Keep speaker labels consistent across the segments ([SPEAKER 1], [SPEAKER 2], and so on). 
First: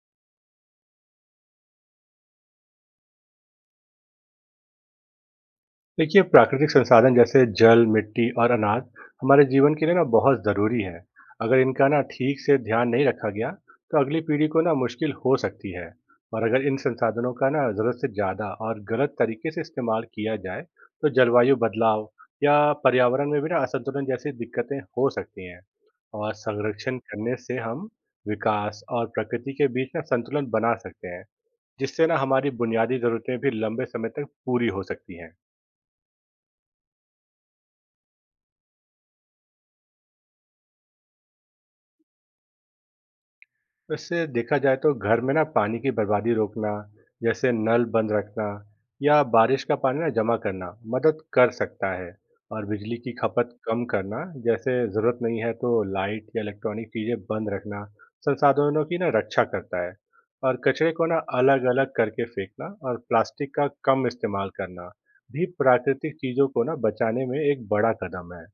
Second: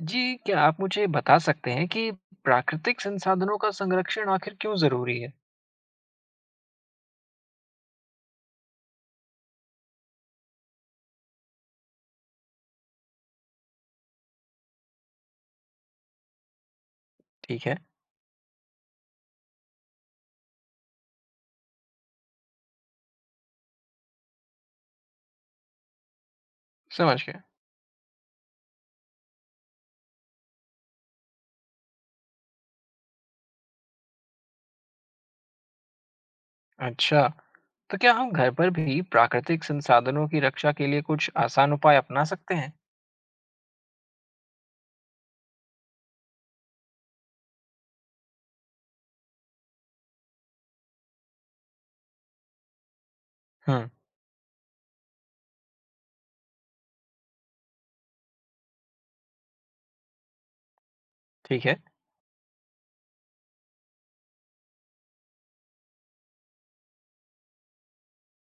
[SPEAKER 1] जी, क्या आप मुझे बता सकते हैं कि प्राकृतिक संसाधनों का संरक्षण आखिर क्यों ज़रूरी है?
[SPEAKER 2] देखिए प्राकृतिक संसाधन जैसे जल मिट्टी और अनाज हमारे जीवन के लिए ना बहुत ज़रूरी है। अगर इनका ना ठीक से ध्यान नहीं रखा गया तो अगली पीढ़ी को ना मुश्किल हो सकती है। और अगर इन संसाधनों का
[SPEAKER 1] ठीक
[SPEAKER 2] ना
[SPEAKER 1] है।
[SPEAKER 2] ज़रूरत से ज़्यादा और गलत तरीके से इस्तेमाल किया जाए तो जलवायु बदलाव या पर्यावरण में भी ना असंतुलन जैसी दिक्कतें हो सकती हैं। और संरक्षण
[SPEAKER 1] समझ
[SPEAKER 2] करने
[SPEAKER 1] गया।
[SPEAKER 2] से हम विकास और प्रकृति के बीच ना संतुलन बना सकते हैं, जिससे ना हमारी बुनियादी ज़रूरतें भी लंबे समय तक पूरी हो सकती हैं।
[SPEAKER 1] अच्छा, तो क्या हम घर पर भी प्राकृतिक संसाधनों की रक्षा के लिए कुछ आसान उपाय अपना सकते हैं?
[SPEAKER 2] वैसे देखा जाए तो घर में ना पानी की बर्बादी रोकना, जैसे नल बंद रखना या बारिश का पानी ना जमा करना, मदद कर सकता है। और बिजली की खपत कम
[SPEAKER 1] हम्म।
[SPEAKER 2] करना, जैसे ज़रूरत नहीं है तो लाइट या इलेक्ट्रॉनिक चीज़ें बंद रखना, संसाधनों की ना रक्षा करता है। और कचरे को ना अलग
[SPEAKER 1] ठीक है।
[SPEAKER 2] अलग करके फेंकना और प्लास्टिक का कम इस्तेमाल करना भी प्राकृतिक चीज़ों को ना बचाने में एक बड़ा कदम है।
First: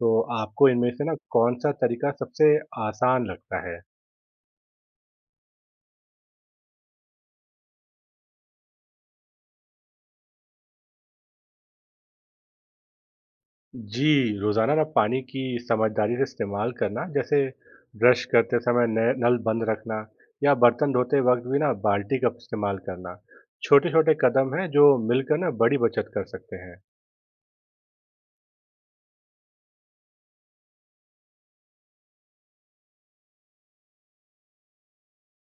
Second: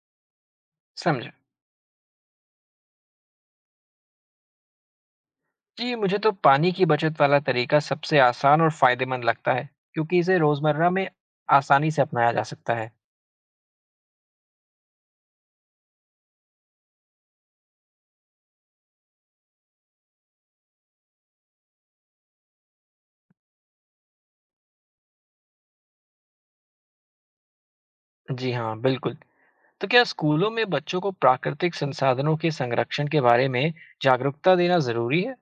[SPEAKER 2] तो आपको इनमें से ना
[SPEAKER 1] समझा।
[SPEAKER 2] कौन सा तरीका सबसे आसान लगता है?
[SPEAKER 1] जी, मुझे तो पानी की बचत वाला तरीका सबसे आसान और फायदेमंद लगता है, क्योंकि इसे रोज़मर्रा में आसानी से अपनाया जा सकता है।
[SPEAKER 2] जी, रोज़ाना ना पानी की समझदारी से इस्तेमाल करना, जैसे ब्रश करते समय नय नल बंद रखना या बर्तन धोते वक़्त भी ना बाल्टी का इस्तेमाल करना, छोटे-छोटे कदम हैं जो मिलकर ना बड़ी बचत कर सकते हैं।
[SPEAKER 1] जी हाँ, बिल्कुल। तो क्या स्कूलों में बच्चों को प्राकृतिक संसाधनों के संरक्षण के बारे में जागरूकता देना ज़रूरी है?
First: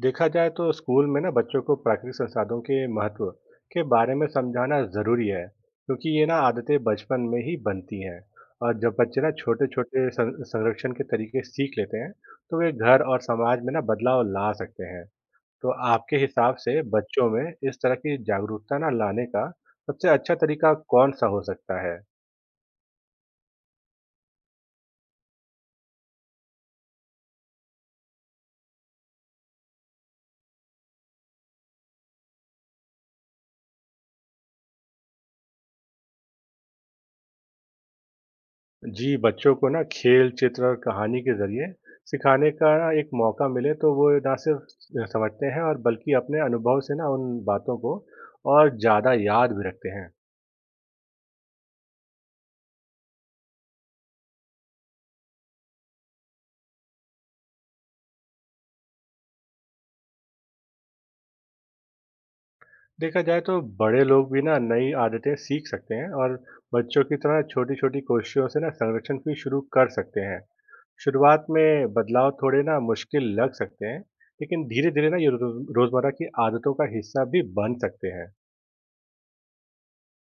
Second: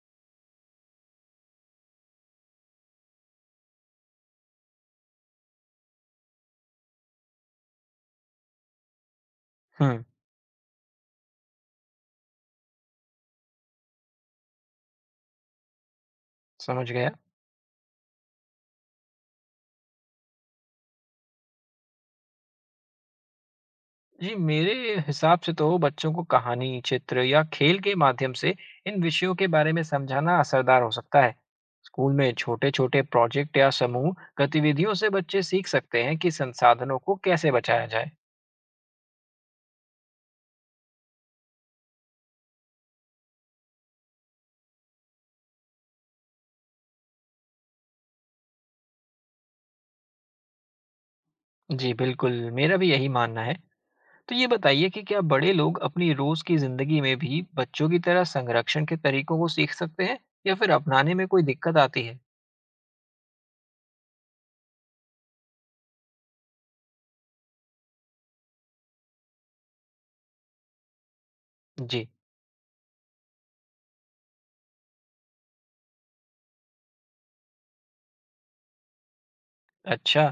[SPEAKER 2] देखा जाए तो स्कूल में ना बच्चों को प्राकृतिक संसाधनों के महत्व के बारे में समझाना ज़रूरी है, क्योंकि ये ना आदतें बचपन में ही बनती हैं। और जब बच्चे ना
[SPEAKER 1] हम्म।
[SPEAKER 2] छोटे-छोटे सं संरक्षण के तरीके सीख लेते हैं, तो वे घर और समाज में ना बदलाव ला सकते हैं। तो आपके हिसाब से
[SPEAKER 1] समझ गया।
[SPEAKER 2] बच्चों में इस तरह की जागरूकता ना लाने का सबसे अच्छा तरीका कौन सा हो सकता है?
[SPEAKER 1] जी, मेरे हिसाब से तो बच्चों को कहानी, चित्र या खेल के माध्यम से इन विषयों के बारे में समझाना असरदार हो सकता है। स्कूल में छोटे-छोटे प्रोजेक्ट या समूह गतिविधियों से बच्चे सीख सकते हैं कि संसाधनों को कैसे बचाया जाए।
[SPEAKER 2] जी, बच्चों को ना खेल, चित्र और कहानी के ज़रिए सिखाने का ना एक मौका मिले तो वो ना सिर्फ स समझते हैं और बल्कि अपने अनुभव से ना उन बातों को और ज़्यादा याद भी रखते हैं।
[SPEAKER 1] जी, बिल्कुल, मेरा भी यही मानना है। तो ये बताइए कि क्या बड़े लोग अपनी रोज़ की ज़िंदगी में भी बच्चों की तरह संरक्षण के तरीकों को सीख सकते हैं या फिर अपनाने में कोई दिक्कत आती है?
[SPEAKER 2] देखा जाए तो बड़े लोग भी ना नई आदतें सीख सकते हैं और बच्चों की तरह छोटी-छोटी कोशिशों से ना संरक्षण भी शुरू कर सकते हैं। शुरुआत में
[SPEAKER 1] जी।
[SPEAKER 2] बदलाव थोड़े ना मुश्किल लग सकते हैं, लेकिन धीरे-धीरे ना ये रोजमर्रा की आदतों का हिस्सा भी बन सकते हैं।
[SPEAKER 1] अच्छा।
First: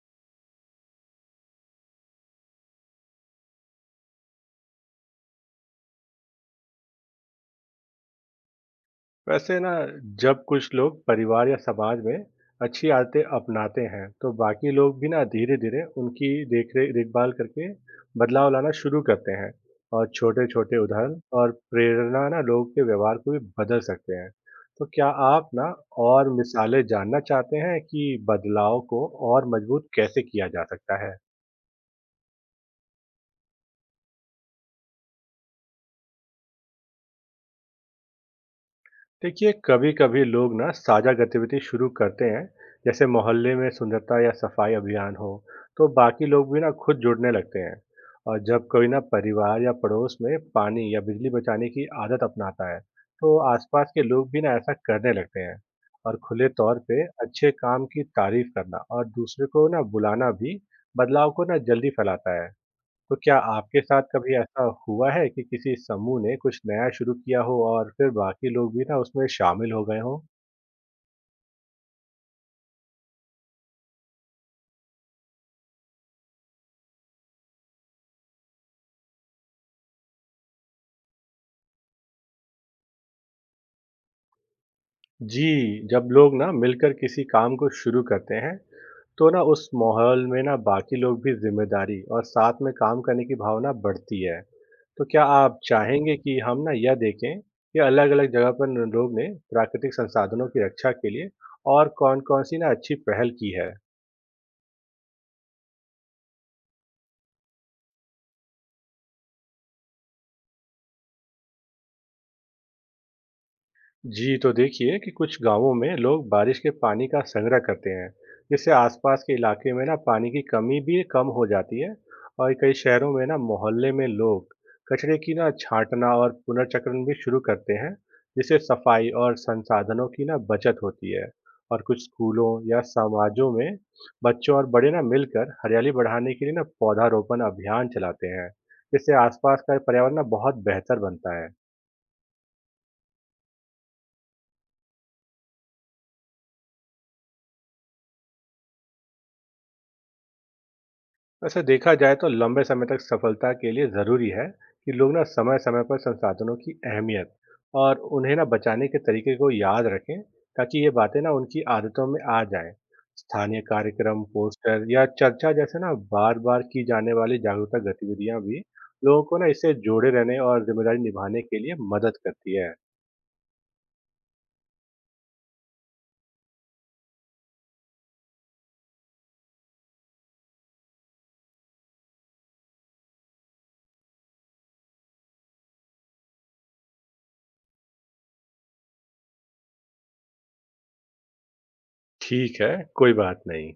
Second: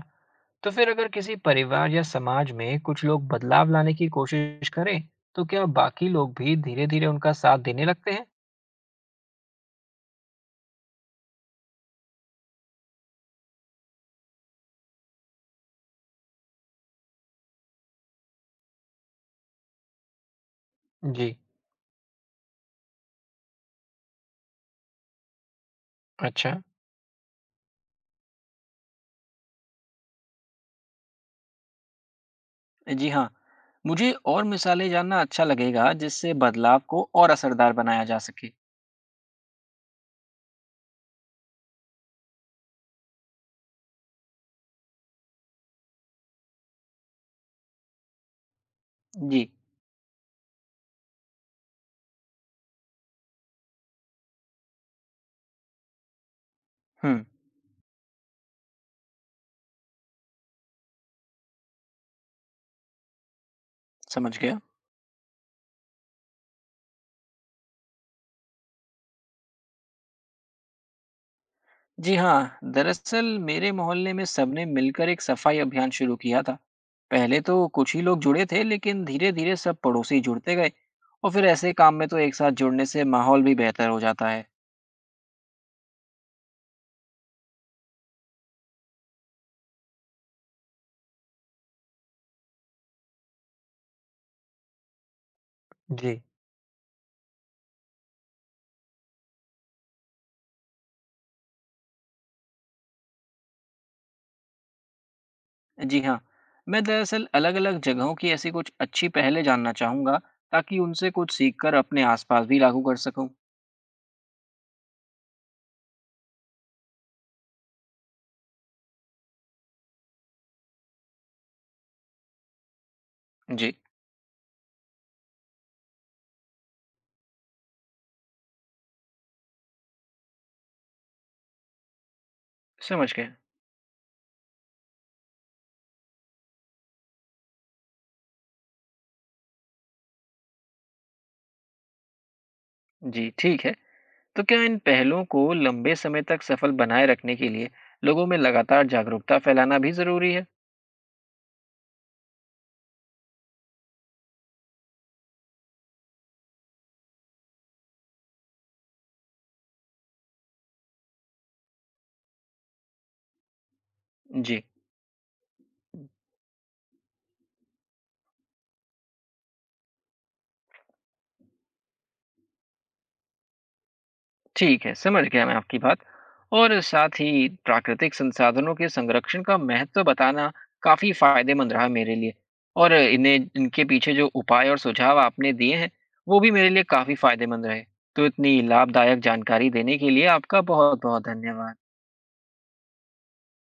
[SPEAKER 1] तो फिर अगर किसी परिवार या समाज में कुछ लोग बदलाव लाने की कोशिश करें तो क्या बाकी लोग भी धीरे धीरे उनका साथ देने लगते हैं।
[SPEAKER 2] वैसे ना जब कुछ लोग परिवार या समाज में अच्छी आदतें अपनाते हैं, तो बाकी लोग भी ना धीरे-धीरे उनकी देखभाल करके बदलाव लाना शुरू करते हैं। और छोटे-छोटे उदाहरण
[SPEAKER 1] जी।
[SPEAKER 2] और प्रेरणा ना लोगों के व्यवहार को भी बदल सकते हैं। तो क्या आप ना और
[SPEAKER 1] अच्छा।
[SPEAKER 2] मिसालें जानना चाहते हैं कि बदलाव को और मजबूत कैसे किया जा सकता है?
[SPEAKER 1] जी हाँ, मुझे और मिसालें जानना अच्छा लगेगा जिससे बदलाव को और असरदार बनाया जा सके।
[SPEAKER 2] देखिए कभी-कभी लोग ना साझा गतिविधि शुरू करते हैं, जैसे मोहल्ले में सुंदरता या सफाई अभियान हो तो बाकी लोग भी ना खुद जुड़ने लगते हैं। और जब कोई ना
[SPEAKER 1] जी।
[SPEAKER 2] परिवार या पड़ोस में पानी या बिजली बचाने की आदत अपनाता है तो आसपास के लोग भी ना ऐसा करने लगते हैं। और खुले तौर पे
[SPEAKER 1] हम्म।
[SPEAKER 2] अच्छे काम की तारीफ करना और दूसरे को ना बुलाना भी बदलाव को ना जल्दी फैलाता है। तो क्या आपके साथ कभी
[SPEAKER 1] समझ गया।
[SPEAKER 2] ऐसा हुआ है कि किसी समूह ने कुछ नया शुरू किया हो और फिर बाकी लोग भी ना उसमें शामिल हो गए हों?
[SPEAKER 1] जी हाँ, दरअसल मेरे मोहल्ले में सबने मिलकर एक सफाई अभियान शुरू किया था। पहले तो कुछ ही लोग जुड़े थे, लेकिन धीरे-धीरे सब पड़ोसी जुड़ते गए और फिर ऐसे काम में तो एक साथ जुड़ने से माहौल भी बेहतर हो जाता है।
[SPEAKER 2] जी, जब लोग ना मिलकर किसी काम को शुरू करते हैं, तो ना उस माहौल में ना बाकी लोग भी जिम्मेदारी और साथ में काम करने की भावना बढ़ती है। तो क्या आप चाहेंगे
[SPEAKER 1] जी।
[SPEAKER 2] कि हम ना यह देखें कि अलग-अलग जगह पर लोग ने प्राकृतिक संसाधनों की रक्षा के लिए और कौन-कौन सी ना अच्छी पहल की है?
[SPEAKER 1] जी हाँ, मैं दरअसल अलग-अलग जगहों की ऐसी कुछ अच्छी पहलें जानना चाहूँगा, ताकि उनसे कुछ सीखकर अपने आसपास भी लागू कर सकूँ।
[SPEAKER 2] जी, तो देखिए कि कुछ गाँवों में लोग बारिश के पानी का संग्रह करते हैं, जिससे आसपास के इलाके में ना पानी की कमी भी कम हो जाती है। और कई शहरों में ना
[SPEAKER 1] जी,
[SPEAKER 2] मोहल्ले में लोग कचरे की ना छाँटना और पुनर्चक्रण भी शुरू करते हैं, जिससे सफाई और संसाधनों की ना बचत होती है। और कुछ स्कूलों या
[SPEAKER 1] समझ गया।
[SPEAKER 2] समाजों में बच्चों और बड़े ना मिलकर हरियाली बढ़ाने के लिए ना पौधारोपण अभियान चलाते हैं, जिससे आसपास का पर्यावरण ना बहुत बेहतर बनता है।
[SPEAKER 1] जी, ठीक है। तो क्या इन पहलों को लंबे समय तक सफल बनाए रखने के लिए लोगों में लगातार जागरूकता फैलाना भी ज़रूरी है?
[SPEAKER 2] वैसे देखा जाए तो लंबे समय तक सफलता के लिए ज़रूरी है कि लोग ना समय समय पर संसाधनों की अहमियत और उन्हें ना बचाने के तरीके को याद रखें, ताकि ये बातें ना उनकी आदतों में आ जाएं। स्थानीय कार्यक्रम
[SPEAKER 1] जी।
[SPEAKER 2] पोस्टर या चर्चा जैसे ना बार बार की जाने वाली जागरूकता गतिविधियां भी लोगों को ना इससे जोड़े रहने और जिम्मेदारी निभाने के लिए मदद करती है।
[SPEAKER 1] ठीक है, समझ गया मैं आपकी बात। और साथ ही प्राकृतिक संसाधनों के संरक्षण का महत्व बताना काफ़ी फ़ायदेमंद रहा मेरे लिए और इन्हें इनके पीछे जो उपाय और सुझाव आपने दिए हैं, वो भी मेरे लिए काफ़ी फ़ायदेमंद रहे। तो इतनी लाभदायक जानकारी देने के लिए आपका बहुत-बहुत धन्यवाद।
[SPEAKER 2] ठीक है, कोई बात नहीं।